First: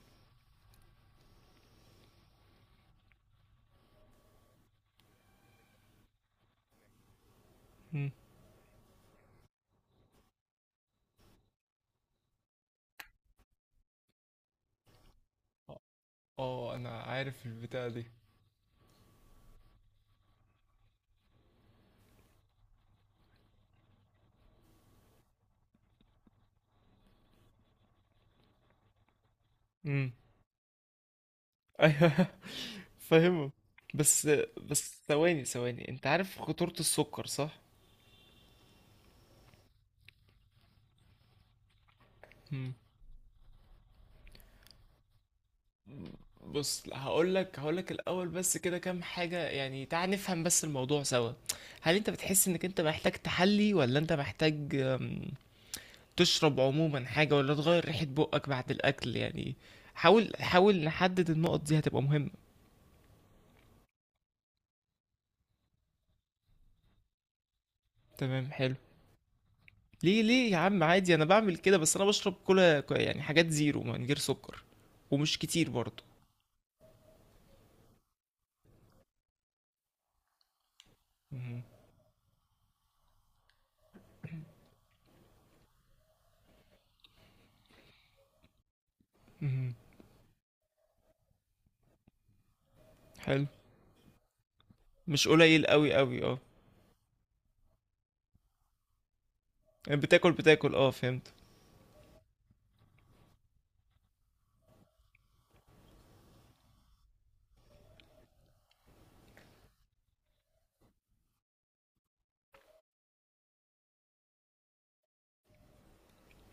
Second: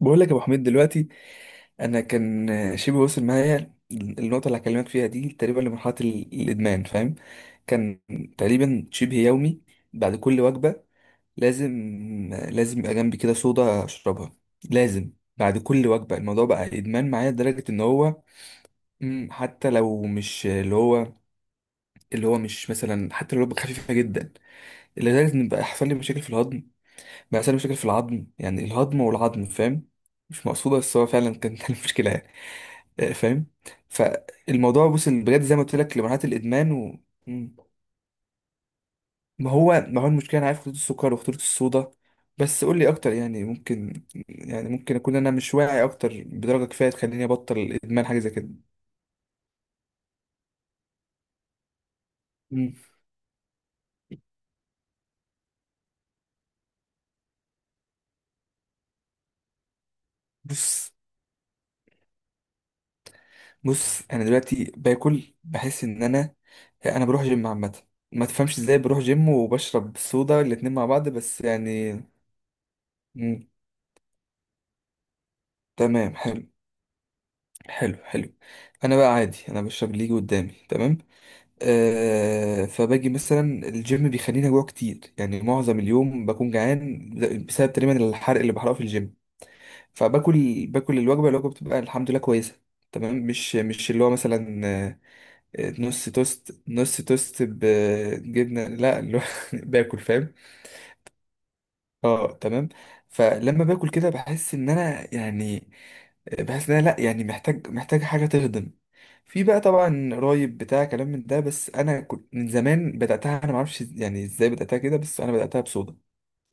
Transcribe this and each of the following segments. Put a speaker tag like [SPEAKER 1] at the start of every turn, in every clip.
[SPEAKER 1] بقول لك يا ابو حميد دلوقتي. انا كان شبه وصل معايا النقطه اللي هكلمك فيها دي تقريبا لمرحله الادمان. فاهم. كان
[SPEAKER 2] امم
[SPEAKER 1] تقريبا شبه يومي بعد كل وجبه. لازم لازم يبقى جنبي كده صودا اشربها. لازم بعد كل وجبه الموضوع بقى
[SPEAKER 2] اه انا
[SPEAKER 1] ادمان معايا،
[SPEAKER 2] عارف
[SPEAKER 1] لدرجه ان
[SPEAKER 2] البتاعة دي.
[SPEAKER 1] هو، حتى لو مش اللي هو. اللي هو مش مثلا، حتى لو وجبه خفيفه جدا، لدرجه ان بقى يحصل لي مشاكل في الهضم، بقى يحصل لي مشاكل في العظم، يعني الهضم والعظم، فاهم.
[SPEAKER 2] امم
[SPEAKER 1] مش مقصوده، بس هو فعلا كان كان مشكله.
[SPEAKER 2] ايوه،
[SPEAKER 1] آه، فاهم.
[SPEAKER 2] فاهمه. بس
[SPEAKER 1] فالموضوع،
[SPEAKER 2] بس
[SPEAKER 1] بص بجد
[SPEAKER 2] ثواني
[SPEAKER 1] زي ما قلت
[SPEAKER 2] ثواني
[SPEAKER 1] لك،
[SPEAKER 2] انت
[SPEAKER 1] لمرحله
[SPEAKER 2] عارف
[SPEAKER 1] الادمان
[SPEAKER 2] خطورة
[SPEAKER 1] و...
[SPEAKER 2] السكر
[SPEAKER 1] مم.
[SPEAKER 2] صح؟
[SPEAKER 1] ما هو المشكله، انا عارف خطوط السكر وخطوط الصودا. بس
[SPEAKER 2] امم
[SPEAKER 1] قول لي اكتر، يعني ممكن، يعني ممكن اكون انا مش واعي اكتر بدرجه
[SPEAKER 2] بص،
[SPEAKER 1] كفايه تخليني
[SPEAKER 2] هقول
[SPEAKER 1] ابطل
[SPEAKER 2] لك هقول لك
[SPEAKER 1] الادمان، حاجه
[SPEAKER 2] الاول
[SPEAKER 1] زي كده.
[SPEAKER 2] بس كده كام حاجة، يعني تعال نفهم بس الموضوع سوا. هل انت بتحس انك
[SPEAKER 1] مم.
[SPEAKER 2] انت محتاج تحلي ولا انت محتاج تشرب عموما حاجة، ولا تغير ريحة بقك بعد الاكل يعني؟ حاول
[SPEAKER 1] بص
[SPEAKER 2] نحدد النقط دي، هتبقى مهمة.
[SPEAKER 1] بص انا دلوقتي باكل، بحس ان انا بروح جيم عامه. ما
[SPEAKER 2] تمام،
[SPEAKER 1] تفهمش
[SPEAKER 2] حلو.
[SPEAKER 1] ازاي بروح جيم وبشرب
[SPEAKER 2] ليه
[SPEAKER 1] صودا
[SPEAKER 2] ليه يا
[SPEAKER 1] الاتنين
[SPEAKER 2] عم،
[SPEAKER 1] مع بعض،
[SPEAKER 2] عادي انا
[SPEAKER 1] بس
[SPEAKER 2] بعمل كده،
[SPEAKER 1] يعني.
[SPEAKER 2] بس انا بشرب كولا يعني
[SPEAKER 1] مم.
[SPEAKER 2] حاجات زيرو من غير سكر، ومش كتير برضه.
[SPEAKER 1] تمام، حلو. حلو، حلو. انا بقى عادي، انا بشرب اللي يجي قدامي. تمام.
[SPEAKER 2] مهم.
[SPEAKER 1] آه، فباجي مثلا الجيم بيخليني اجوع كتير، يعني معظم اليوم بكون جعان بسبب تقريبا الحرق اللي بحرقه في الجيم.
[SPEAKER 2] مهم.
[SPEAKER 1] فباكل، باكل الوجبه، الوجبه بتبقى الحمد لله كويسه. تمام،
[SPEAKER 2] حلو.
[SPEAKER 1] مش اللي هو مثلا، آه،.
[SPEAKER 2] مش قليل
[SPEAKER 1] آه،
[SPEAKER 2] قوي
[SPEAKER 1] نص
[SPEAKER 2] قوي، اه.
[SPEAKER 1] توست، نص توست بجبنه، لا اللي هو باكل،
[SPEAKER 2] يعني بتاكل
[SPEAKER 1] فاهم.
[SPEAKER 2] بتاكل اه، فهمت.
[SPEAKER 1] اه تمام. فلما باكل كده بحس ان انا، يعني بحس ان انا، لا يعني محتاج حاجه تهضم. في بقى طبعا قرايب بتاع كلام من ده، بس انا كنت من زمان بداتها، انا ما اعرفش يعني ازاي بداتها كده، بس انا بداتها بصودا.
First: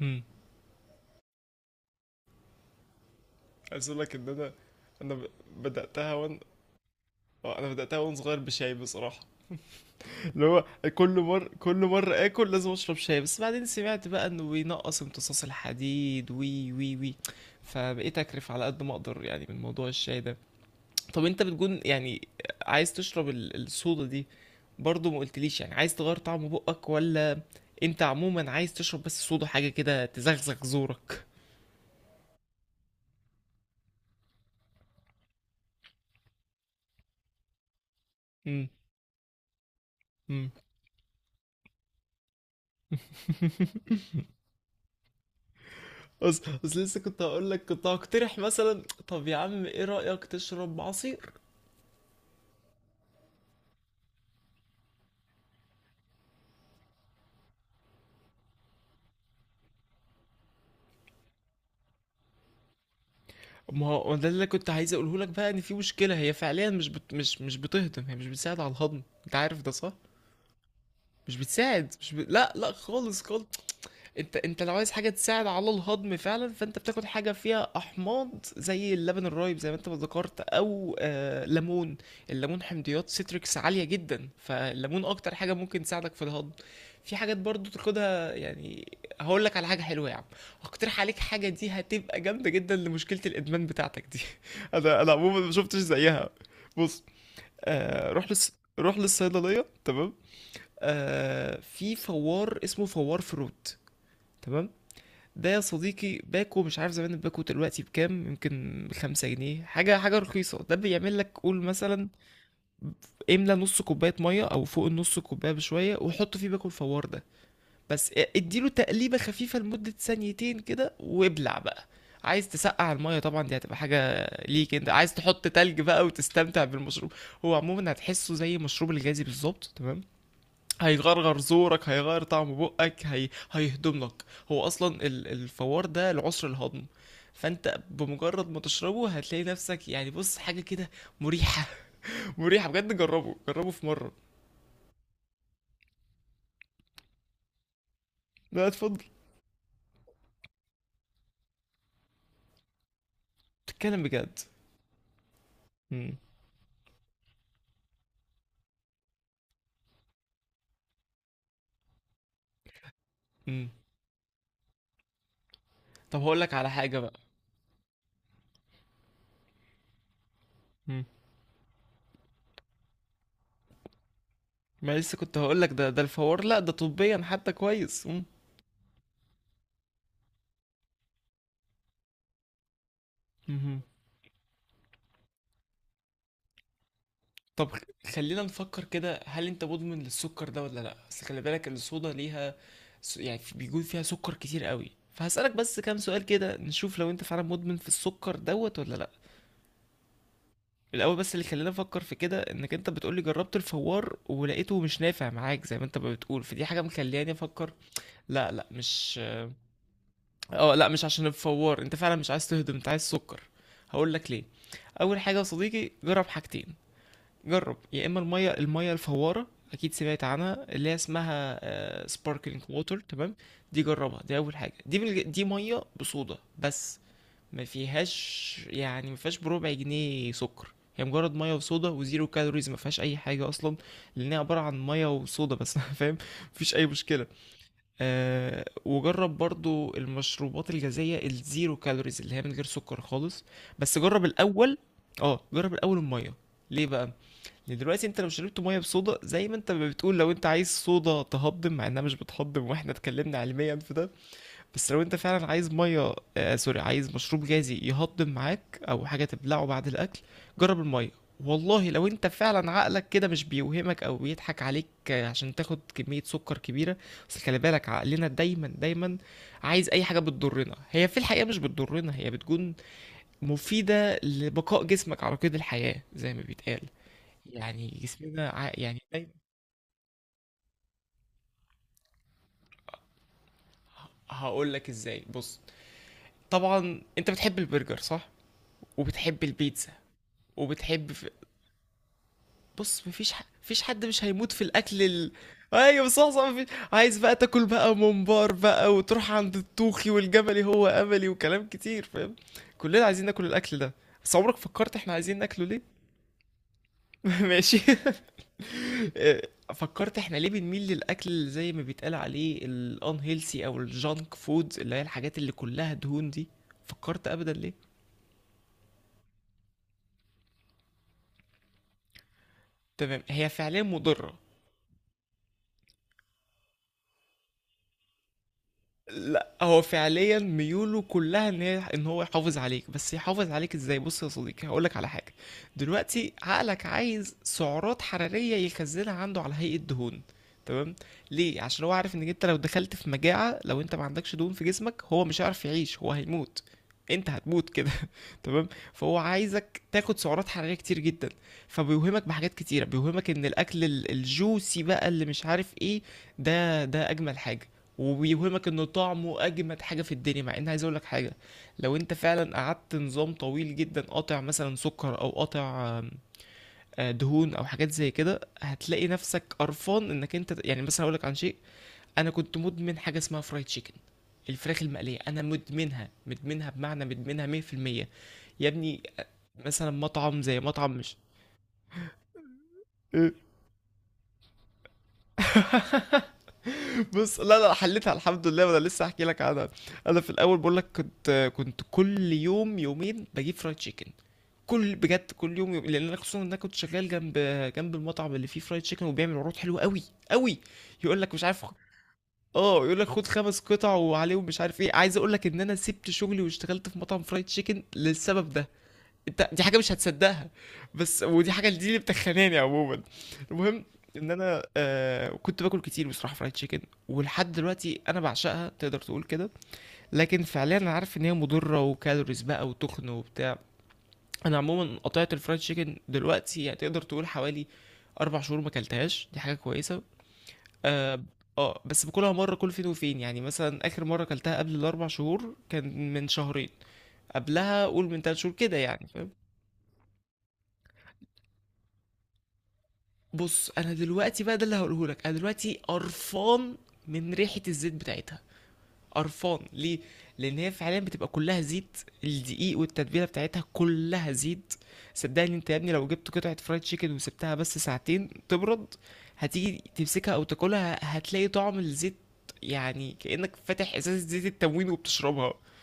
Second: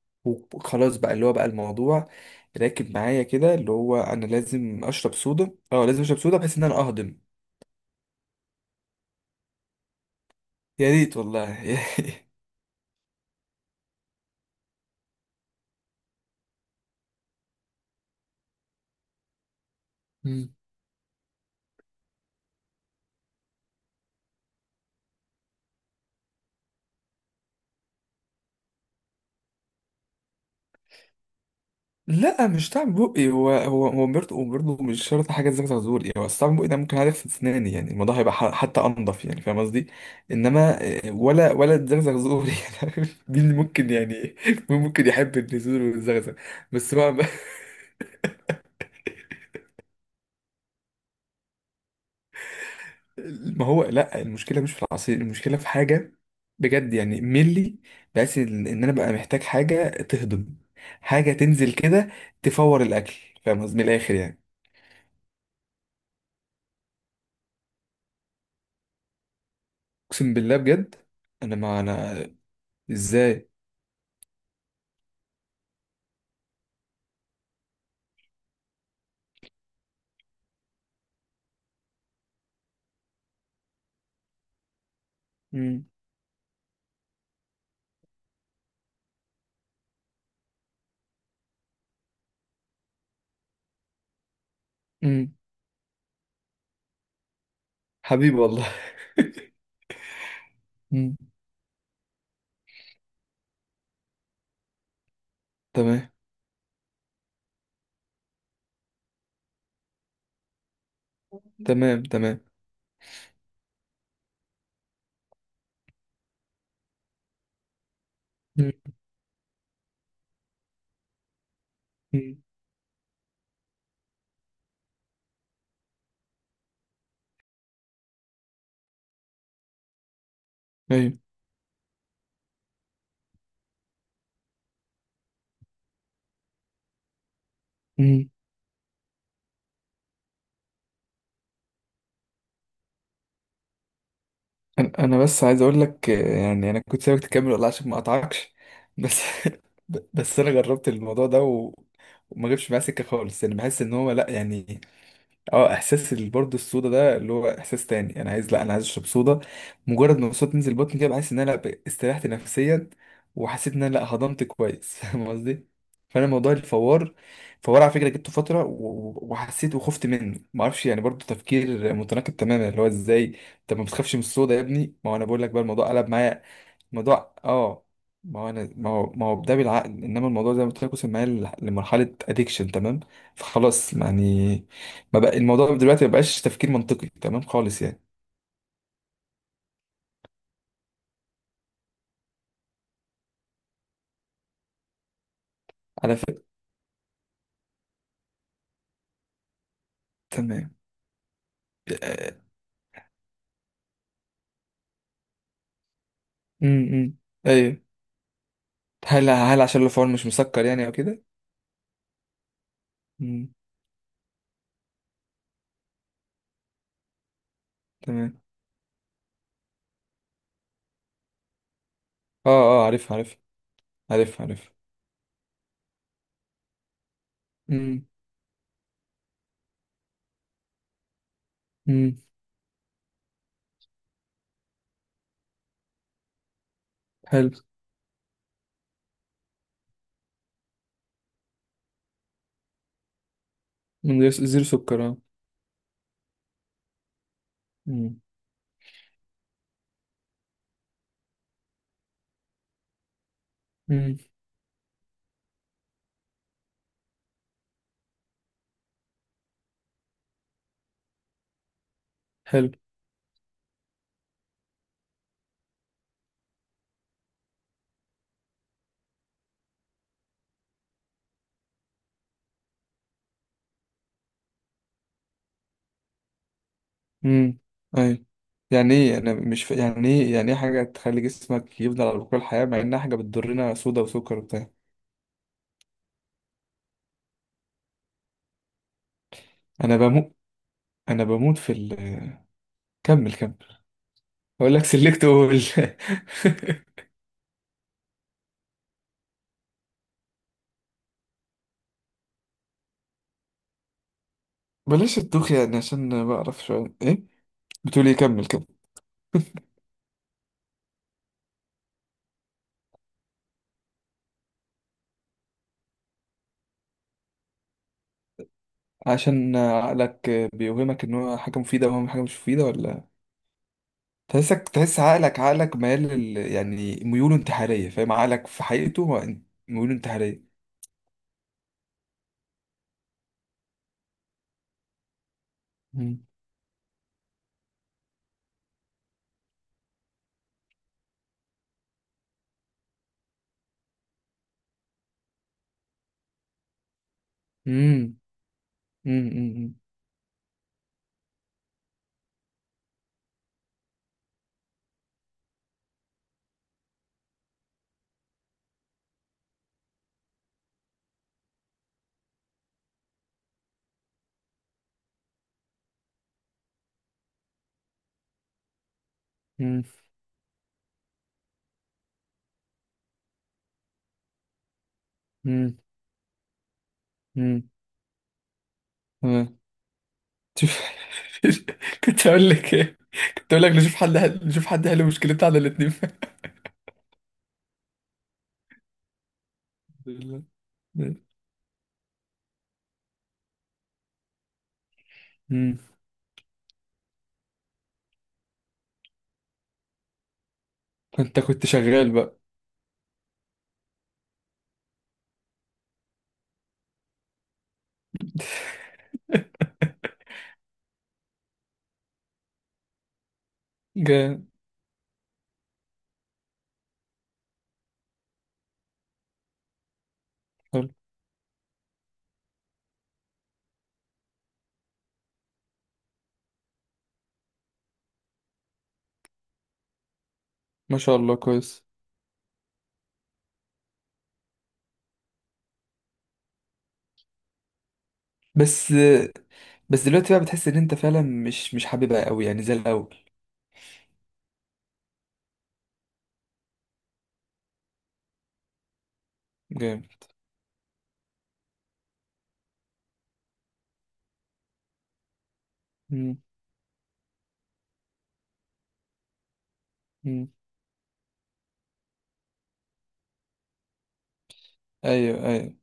[SPEAKER 2] مم.
[SPEAKER 1] وخلاص، بقى اللي هو بقى الموضوع راكب معايا كده، اللي
[SPEAKER 2] عايز
[SPEAKER 1] هو
[SPEAKER 2] اقول لك
[SPEAKER 1] انا
[SPEAKER 2] ان انا
[SPEAKER 1] لازم اشرب
[SPEAKER 2] انا ب-
[SPEAKER 1] صودا، اه لازم
[SPEAKER 2] بداتها
[SPEAKER 1] اشرب صودا
[SPEAKER 2] وان
[SPEAKER 1] بحيث ان انا اهضم.
[SPEAKER 2] آه، انا بداتها وانا صغير بشاي بصراحه، اللي هو
[SPEAKER 1] يا ريت
[SPEAKER 2] كل مره
[SPEAKER 1] والله.
[SPEAKER 2] كل مره اكل لازم اشرب شاي، بس بعدين سمعت بقى انه بينقص امتصاص الحديد، وي وي وي فبقيت اكرف على قد ما اقدر يعني من موضوع الشاي ده. طب انت بتكون يعني عايز تشرب الصودا دي، برضو ما قلتليش يعني عايز تغير طعم بقك، ولا انت عموما عايز تشرب بس صودا، حاجة كده تزغزغ زورك؟
[SPEAKER 1] لا، مش طعم بقي، هو برضه مش شرط حاجه زي ما تقول. هو أصل طعم بقي ده ممكن، عارف، في اسناني، يعني الموضوع هيبقى ح-
[SPEAKER 2] امم
[SPEAKER 1] حتى انضف، يعني فاهم قصدي.
[SPEAKER 2] امم
[SPEAKER 1] انما آه، ولا الزغزغ زور، يعني عارف؟ مين ممكن يعني، مين ممكن يحب النزول والزغزغ.
[SPEAKER 2] بس
[SPEAKER 1] بس
[SPEAKER 2] لسه
[SPEAKER 1] ما
[SPEAKER 2] كنت هقول لك، كنت هقترح مثلا طب يا عم ايه رأيك تشرب عصير؟
[SPEAKER 1] ما هو لا، المشكله مش في العصير، المشكله في حاجه بجد يعني ملي، بحيث إن انا بقى محتاج حاجه تهضم، حاجه تنزل كده تفور الاكل، فاهم قصدي
[SPEAKER 2] ما
[SPEAKER 1] من الاخر،
[SPEAKER 2] هو ده
[SPEAKER 1] يعني.
[SPEAKER 2] اللي كنت عايز اقوله لك، بقى ان في مشكلة هي فعليا مش بتهضم، هي مش بتساعد على الهضم، انت عارف ده صح؟
[SPEAKER 1] اقسم بالله بجد.
[SPEAKER 2] مش
[SPEAKER 1] انا، ما
[SPEAKER 2] بتساعد، مش ب...
[SPEAKER 1] انا،
[SPEAKER 2] لا لا خالص خالص.
[SPEAKER 1] ازاي.
[SPEAKER 2] انت انت لو عايز حاجه تساعد على الهضم فعلا، فانت بتاخد حاجه فيها احماض، زي اللبن الرايب زي ما انت ما ذكرت، او ليمون. الليمون حمضيات سيتريكس عاليه جدا، فالليمون اكتر حاجه ممكن
[SPEAKER 1] مم.
[SPEAKER 2] تساعدك في الهضم. في حاجات برضو تاخدها يعني، هقول لك على حاجه حلوه يا عم. هقترح عليك حاجه، دي هتبقى جامده جدا لمشكله الادمان بتاعتك دي. انا انا
[SPEAKER 1] مم.
[SPEAKER 2] عموما ما شفتش زيها. بص، آه روح
[SPEAKER 1] حبيبي
[SPEAKER 2] للص...
[SPEAKER 1] والله.
[SPEAKER 2] روح للصيدليه تمام،
[SPEAKER 1] مم.
[SPEAKER 2] في فوار اسمه فوار فروت. تمام. ده يا
[SPEAKER 1] تمام.
[SPEAKER 2] صديقي باكو، مش عارف زمان الباكو دلوقتي بكام، يمكن بخمسة جنيه، حاجة حاجة رخيصة. ده بيعمل لك، قول
[SPEAKER 1] تمام،
[SPEAKER 2] مثلا
[SPEAKER 1] تمام.
[SPEAKER 2] املى نص كوباية مية أو فوق النص كوباية بشوية، وحط فيه باكو الفوار ده، بس اديله
[SPEAKER 1] مم.
[SPEAKER 2] تقليبة خفيفة لمدة ثانيتين كده وابلع بقى.
[SPEAKER 1] مم.
[SPEAKER 2] عايز تسقع المية طبعا دي هتبقى حاجة ليك، انت عايز تحط تلج بقى وتستمتع بالمشروب. هو عموما هتحسه زي المشروب الغازي بالظبط تمام،
[SPEAKER 1] ايوه.
[SPEAKER 2] هيغرغر زورك، هيغير طعم بقك، هيهضم لك. هو اصلا الفوار ده العسر الهضم، فانت
[SPEAKER 1] مم.
[SPEAKER 2] بمجرد ما تشربه هتلاقي نفسك يعني، بص حاجه كده مريحه. مريحه بجد، جربه جربه في مره.
[SPEAKER 1] انا، بس عايز اقول لك آه، يعني انا كنت سايبك تكمل والله عشان ما اقطعكش،
[SPEAKER 2] لا اتفضل.
[SPEAKER 1] بس بس انا جربت الموضوع ده و... وما جبش معايا سكه خالص، يعني بحس ان
[SPEAKER 2] تتكلم
[SPEAKER 1] هو لا
[SPEAKER 2] بجد؟
[SPEAKER 1] يعني، اه احساس
[SPEAKER 2] امم
[SPEAKER 1] برضه الصودا ده، اللي هو احساس تاني انا عايز، لا انا عايز اشرب صودا. مجرد ما الصوت تنزل بطني كده، بحس ان انا ب- استريحت نفسيا،
[SPEAKER 2] امم
[SPEAKER 1] وحسيت ان انا لا هضمت كويس فاهم قصدي.
[SPEAKER 2] طب
[SPEAKER 1] فانا
[SPEAKER 2] هقول
[SPEAKER 1] موضوع
[SPEAKER 2] لك على حاجه
[SPEAKER 1] الفوار،
[SPEAKER 2] بقى.
[SPEAKER 1] فوار على فكره جبته فتره، و- و- وحسيت وخفت منه، ما اعرفش يعني،
[SPEAKER 2] امم
[SPEAKER 1] برضه تفكير متناقض تماما، اللي هو ازاي. طب ما بتخافش من الصودا يا ابني،
[SPEAKER 2] ما
[SPEAKER 1] ما هو
[SPEAKER 2] لسه
[SPEAKER 1] انا
[SPEAKER 2] كنت
[SPEAKER 1] بقول لك
[SPEAKER 2] هقول
[SPEAKER 1] بقى
[SPEAKER 2] لك،
[SPEAKER 1] الموضوع
[SPEAKER 2] ده ده
[SPEAKER 1] قلب معايا.
[SPEAKER 2] الفوار، لا ده طبيا
[SPEAKER 1] موضوع
[SPEAKER 2] حتى
[SPEAKER 1] اه.
[SPEAKER 2] كويس.
[SPEAKER 1] ما هو انا، ما هو ده بالعقل، انما الموضوع زي ما قلت لك وصل معايا لمرحله اديكشن، تمام.
[SPEAKER 2] امم
[SPEAKER 1] فخلاص يعني ما بقى الموضوع دلوقتي، ما بقاش تفكير منطقي تمام
[SPEAKER 2] طب
[SPEAKER 1] خالص، يعني.
[SPEAKER 2] خلينا نفكر كده، هل انت مدمن للسكر ده ولا لا؟ بس خلي بالك ان الصودا ليها يعني بيكون فيها سكر كتير قوي، فهسألك بس كام
[SPEAKER 1] على
[SPEAKER 2] سؤال
[SPEAKER 1] فكره.
[SPEAKER 2] كده، نشوف لو انت فعلا مدمن في السكر دوت ولا لا.
[SPEAKER 1] تمام.
[SPEAKER 2] الاول بس، اللي خلينا نفكر في
[SPEAKER 1] آه،.
[SPEAKER 2] كده، انك انت بتقولي جربت الفوار ولقيته مش نافع معاك زي ما انت ما بتقول، فدي حاجة
[SPEAKER 1] امم.
[SPEAKER 2] مخلياني افكر.
[SPEAKER 1] ايوه.
[SPEAKER 2] لا لا مش
[SPEAKER 1] هل عشان الفور مش مسكر
[SPEAKER 2] اه
[SPEAKER 1] يعني
[SPEAKER 2] لا،
[SPEAKER 1] او
[SPEAKER 2] مش
[SPEAKER 1] كده.
[SPEAKER 2] عشان الفوار، انت فعلا مش عايز تهضم، انت عايز سكر.
[SPEAKER 1] امم.
[SPEAKER 2] هقول لك ليه. اول حاجة يا صديقي، جرب حاجتين. جرب يا اما
[SPEAKER 1] تمام.
[SPEAKER 2] الميه الفواره، اكيد سمعت عنها، اللي هي اسمها
[SPEAKER 1] اه،
[SPEAKER 2] سباركلينج
[SPEAKER 1] اه،
[SPEAKER 2] ووتر،
[SPEAKER 1] عارف،
[SPEAKER 2] تمام؟
[SPEAKER 1] عارف.
[SPEAKER 2] دي جربها، دي
[SPEAKER 1] عارف،
[SPEAKER 2] اول
[SPEAKER 1] عارف.
[SPEAKER 2] حاجه، دي من دي ميه بصودا بس، ما
[SPEAKER 1] امم.
[SPEAKER 2] فيهاش يعني، ما فيهاش بربع جنيه سكر، هي مجرد ميه وصودا
[SPEAKER 1] امم.
[SPEAKER 2] وزيرو كالوريز، ما فيهاش اي حاجه اصلا. لان هي عباره عن ميه وصودا بس. فاهم؟ مفيش اي مشكله.
[SPEAKER 1] حلو.
[SPEAKER 2] أه، وجرب برضو المشروبات الغازيه الزيرو كالوريز، اللي هي من غير سكر خالص، بس
[SPEAKER 1] من
[SPEAKER 2] جرب
[SPEAKER 1] غير س- زيرو
[SPEAKER 2] الاول.
[SPEAKER 1] سكر، اه.
[SPEAKER 2] اه جرب الاول الميه. ليه بقى؟ يعني دلوقتي انت
[SPEAKER 1] امم.
[SPEAKER 2] لو شربت ميه بصودا، زي ما انت ما بتقول لو انت عايز صودا تهضم، مع انها مش بتهضم واحنا اتكلمنا علميا في ده.
[SPEAKER 1] امم.
[SPEAKER 2] بس لو انت فعلا عايز ميه، سوري، عايز مشروب غازي يهضم معاك، او حاجه تبلعه بعد الاكل، جرب الميه. والله لو انت فعلا
[SPEAKER 1] حلو.
[SPEAKER 2] عقلك كده مش بيوهمك او بيضحك عليك، عشان تاخد كميه سكر كبيره. بس خلي بالك عقلنا دايما عايز اي حاجه بتضرنا، هي في الحقيقه مش بتضرنا، هي بتكون مفيده لبقاء جسمك على قيد الحياه زي ما بيتقال.
[SPEAKER 1] امم.
[SPEAKER 2] يعني
[SPEAKER 1] اي.
[SPEAKER 2] جسمنا
[SPEAKER 1] يعني
[SPEAKER 2] يعني
[SPEAKER 1] ايه،
[SPEAKER 2] دايما.
[SPEAKER 1] انا مش ف... يعني ايه، يعني ايه حاجه تخلي جسمك يفضل على طول الحياه، مع انها حاجه بتضرنا، صودا وسكر وبتاع.
[SPEAKER 2] هقول لك ازاي، بص، طبعا انت بتحب البرجر صح؟ وبتحب البيتزا،
[SPEAKER 1] انا بموت.
[SPEAKER 2] وبتحب
[SPEAKER 1] انا
[SPEAKER 2] في...
[SPEAKER 1] بموت في ال-
[SPEAKER 2] بص
[SPEAKER 1] كمل، كمل.
[SPEAKER 2] مفيش حد مش هيموت في
[SPEAKER 1] اقول لك
[SPEAKER 2] الاكل
[SPEAKER 1] سلكت اول.
[SPEAKER 2] ايوه صح صح، عايز بقى تاكل بقى ممبار بقى، وتروح عند الطوخي والجملي هو املي وكلام كتير فاهم. كلنا عايزين ناكل الاكل ده، بس عمرك فكرت احنا
[SPEAKER 1] بلاش
[SPEAKER 2] عايزين
[SPEAKER 1] التوخ
[SPEAKER 2] ناكله
[SPEAKER 1] يعني
[SPEAKER 2] ليه؟
[SPEAKER 1] عشان بعرف شويه، ايه.
[SPEAKER 2] ماشي.
[SPEAKER 1] بتقول ايه، كمل، كمل.
[SPEAKER 2] فكرت احنا ليه بنميل للاكل زي ما بيتقال عليه الان هيلسي او الجانك فود، اللي هي الحاجات اللي كلها دهون دي؟ فكرت ابدا ليه؟
[SPEAKER 1] عشان عقلك بيوهمك ان هو حاجه مفيده، وهو حاجه مش مفيده، ولا.
[SPEAKER 2] تمام، هي فعليا مضره.
[SPEAKER 1] تحسك، تحس عقلك، عقلك ميال لل... يعني ميوله انتحاريه، فاهم، عقلك في حقيقته هو
[SPEAKER 2] لا هو
[SPEAKER 1] ميوله
[SPEAKER 2] فعليا
[SPEAKER 1] انتحاريه.
[SPEAKER 2] ميوله كلها ان هي ان هو يحافظ عليك، بس يحافظ عليك ازاي؟ بص يا صديقي هقولك على حاجه. دلوقتي عقلك عايز سعرات حراريه يخزنها عنده على هيئه دهون، تمام؟ ليه؟ عشان هو عارف انك انت لو دخلت في مجاعه، لو انت ما عندكش دهون في جسمك، هو مش هيعرف يعيش، هو هيموت، انت هتموت كده
[SPEAKER 1] امم.
[SPEAKER 2] تمام. فهو
[SPEAKER 1] امم.
[SPEAKER 2] عايزك تاخد سعرات حراريه كتير جدا، فبيوهمك بحاجات كتيره، بيوهمك ان الاكل الجوسي بقى اللي مش عارف ايه، ده ده اجمل حاجه، وبيوهمك انه طعمه اجمد حاجه في الدنيا. مع ان عايز اقول لك حاجه، لو انت فعلا قعدت نظام طويل جدا قاطع مثلا سكر، او قاطع آم، آه، دهون، او حاجات زي كده، هتلاقي نفسك
[SPEAKER 1] مم.
[SPEAKER 2] قرفان انك انت، يعني مثلا اقول لك عن شيء. انا كنت مدمن حاجه اسمها فرايد تشيكن، الفراخ المقلية، أنا
[SPEAKER 1] مم.
[SPEAKER 2] مدمنها بمعنى مدمنها
[SPEAKER 1] مم.
[SPEAKER 2] 100% يا ابني.
[SPEAKER 1] تمام.
[SPEAKER 2] مثلا مطعم زي
[SPEAKER 1] شوف،
[SPEAKER 2] مطعم مش...
[SPEAKER 1] كنت هقول لك ايه.
[SPEAKER 2] إيه؟
[SPEAKER 1] كنت هقول لك نشوف نشوف حد حل مشكلتنا على الاتنين.
[SPEAKER 2] بص، لا لا حليتها الحمد لله، وانا لسه احكي لك عنها. انا في
[SPEAKER 1] فعلا.
[SPEAKER 2] الاول بقول لك كنت كل يوم يومين بجيب فرايد تشيكن، كل، بجد كل يوم
[SPEAKER 1] مم.
[SPEAKER 2] يوم، لان انا خصوصا ان انا كنت شغال جنب جنب المطعم اللي فيه فرايد تشيكن، وبيعمل عروض حلوه قوي قوي. يقول لك
[SPEAKER 1] انت
[SPEAKER 2] مش عارف،
[SPEAKER 1] كنت شغال بقى.
[SPEAKER 2] اه يقول لك خد خمس قطع وعليهم مش عارف ايه. عايز اقول لك ان انا سبت شغلي واشتغلت في مطعم فرايد تشيكن للسبب ده، انت دي حاجه مش هتصدقها، بس ودي حاجه دي اللي بتخناني عموما. المهم ان
[SPEAKER 1] جامد.
[SPEAKER 2] انا كنت باكل كتير بصراحه فرايد تشيكن، ولحد دلوقتي انا بعشقها تقدر تقول كده، لكن فعليا
[SPEAKER 1] حلو.
[SPEAKER 2] انا عارف ان هي مضره وكالوريز بقى وتخن وبتاع. انا عموما قطعت الفرايد تشيكن دلوقتي، يعني تقدر تقول حوالي اربع شهور ما اكلتهاش، دي حاجه كويسه
[SPEAKER 1] ما شاء
[SPEAKER 2] اه.
[SPEAKER 1] الله، كويس.
[SPEAKER 2] بس باكلها مره كل فين وفين، يعني مثلا اخر مره اكلتها قبل الاربع شهور كان من شهرين، قبلها قول من تلات شهور كده،
[SPEAKER 1] بس،
[SPEAKER 2] يعني فاهم.
[SPEAKER 1] دلوقتي بقى بتحس ان انت فعلا مش حاببها قوي يعني زي الاول.
[SPEAKER 2] بص انا دلوقتي بقى، ده اللي هقوله لك، انا دلوقتي قرفان من ريحه الزيت بتاعتها. قرفان ليه؟
[SPEAKER 1] جامد.
[SPEAKER 2] لان هي فعلا بتبقى كلها زيت، الدقيق والتتبيله بتاعتها كلها زيت. صدقني انت يا ابني، لو جبت
[SPEAKER 1] مم.
[SPEAKER 2] قطعه فرايد تشيكن وسبتها بس ساعتين تبرد، هتيجي تمسكها او
[SPEAKER 1] مم.
[SPEAKER 2] تاكلها، هتلاقي طعم الزيت، يعني كانك فاتح ازازه زيت التموين
[SPEAKER 1] ايوه،
[SPEAKER 2] وبتشربها.
[SPEAKER 1] ايوه،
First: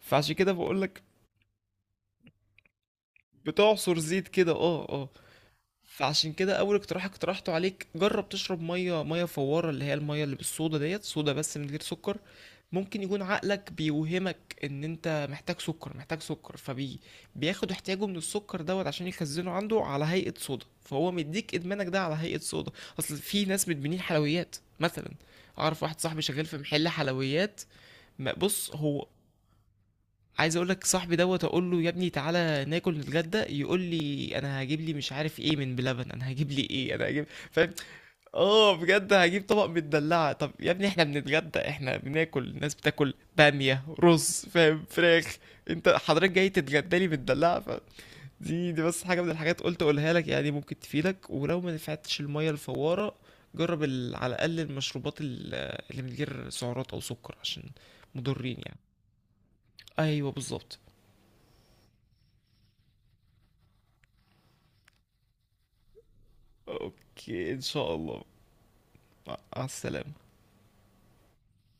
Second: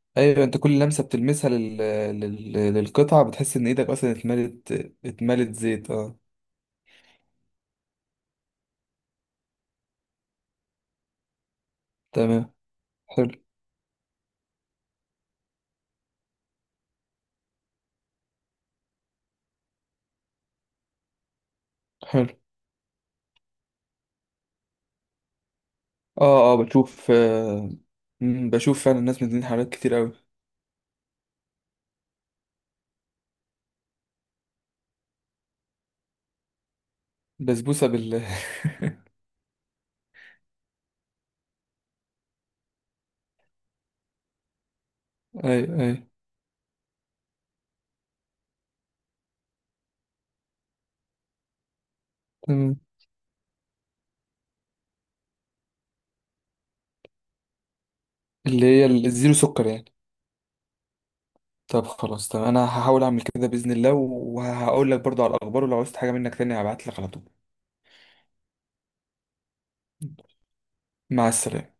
[SPEAKER 2] فعشان
[SPEAKER 1] ايوه.
[SPEAKER 2] كده
[SPEAKER 1] انت كل
[SPEAKER 2] بقول لك،
[SPEAKER 1] لمسه بتلمسها لل...، للقطعه بتحس ان ايدك
[SPEAKER 2] بتعصر
[SPEAKER 1] اصلا
[SPEAKER 2] زيت كده
[SPEAKER 1] اتملت.
[SPEAKER 2] اه اه.
[SPEAKER 1] اتملت زيت، اه.
[SPEAKER 2] فعشان كده اول اقتراح اقترحته عليك، جرب تشرب ميه فواره، اللي هي الميه اللي بالصودا ديت، صودا بس من غير سكر.
[SPEAKER 1] تمام.
[SPEAKER 2] ممكن يكون
[SPEAKER 1] حلو،
[SPEAKER 2] عقلك بيوهمك ان انت محتاج سكر، محتاج سكر، بياخد احتياجه من السكر دوت، عشان يخزنه عنده على هيئة صودا، فهو مديك ادمانك ده على
[SPEAKER 1] حلو.
[SPEAKER 2] هيئة صودا. اصل في ناس بتبنيه حلويات مثلا، اعرف واحد صاحبي شغال
[SPEAKER 1] اه، اه،
[SPEAKER 2] في محل
[SPEAKER 1] بشوف،
[SPEAKER 2] حلويات.
[SPEAKER 1] آه،.
[SPEAKER 2] بص
[SPEAKER 1] بشوف فعلا
[SPEAKER 2] هو،
[SPEAKER 1] الناس منزلين حاجات كتير قوي.
[SPEAKER 2] عايز اقول لك صاحبي دوت، اقول له يا ابني تعالى ناكل نتغدى، يقول لي انا هجيب لي مش عارف ايه من بلبن، انا هجيب لي ايه، انا هجيب فاهم،
[SPEAKER 1] بسبوسة بال
[SPEAKER 2] اه بجد هجيب طبق مدلعه. طب يا ابني احنا بنتغدى، احنا بناكل، الناس بتاكل باميه رز فاهم فراخ،
[SPEAKER 1] اي،
[SPEAKER 2] انت
[SPEAKER 1] اي.
[SPEAKER 2] حضرتك جاي تتغدى لي مدلعه ف... دي دي بس حاجه من الحاجات قلت اقولها لك، يعني ممكن تفيدك. ولو ما نفعتش الميه
[SPEAKER 1] تمام.
[SPEAKER 2] الفواره، جرب على الاقل المشروبات اللي من غير سعرات او سكر، عشان مضرين
[SPEAKER 1] اللي
[SPEAKER 2] يعني.
[SPEAKER 1] هي الزيرو سكر يعني.
[SPEAKER 2] ايوه بالظبط.
[SPEAKER 1] طب خلاص، طب انا هحاول اعمل كده بإذن الله، وهقول لك برضو على الاخبار، ولو عوزت حاجة منك تاني هبعت لك على طول.
[SPEAKER 2] اوكي ان شاء الله. مع السلامة.
[SPEAKER 1] مع السلامة.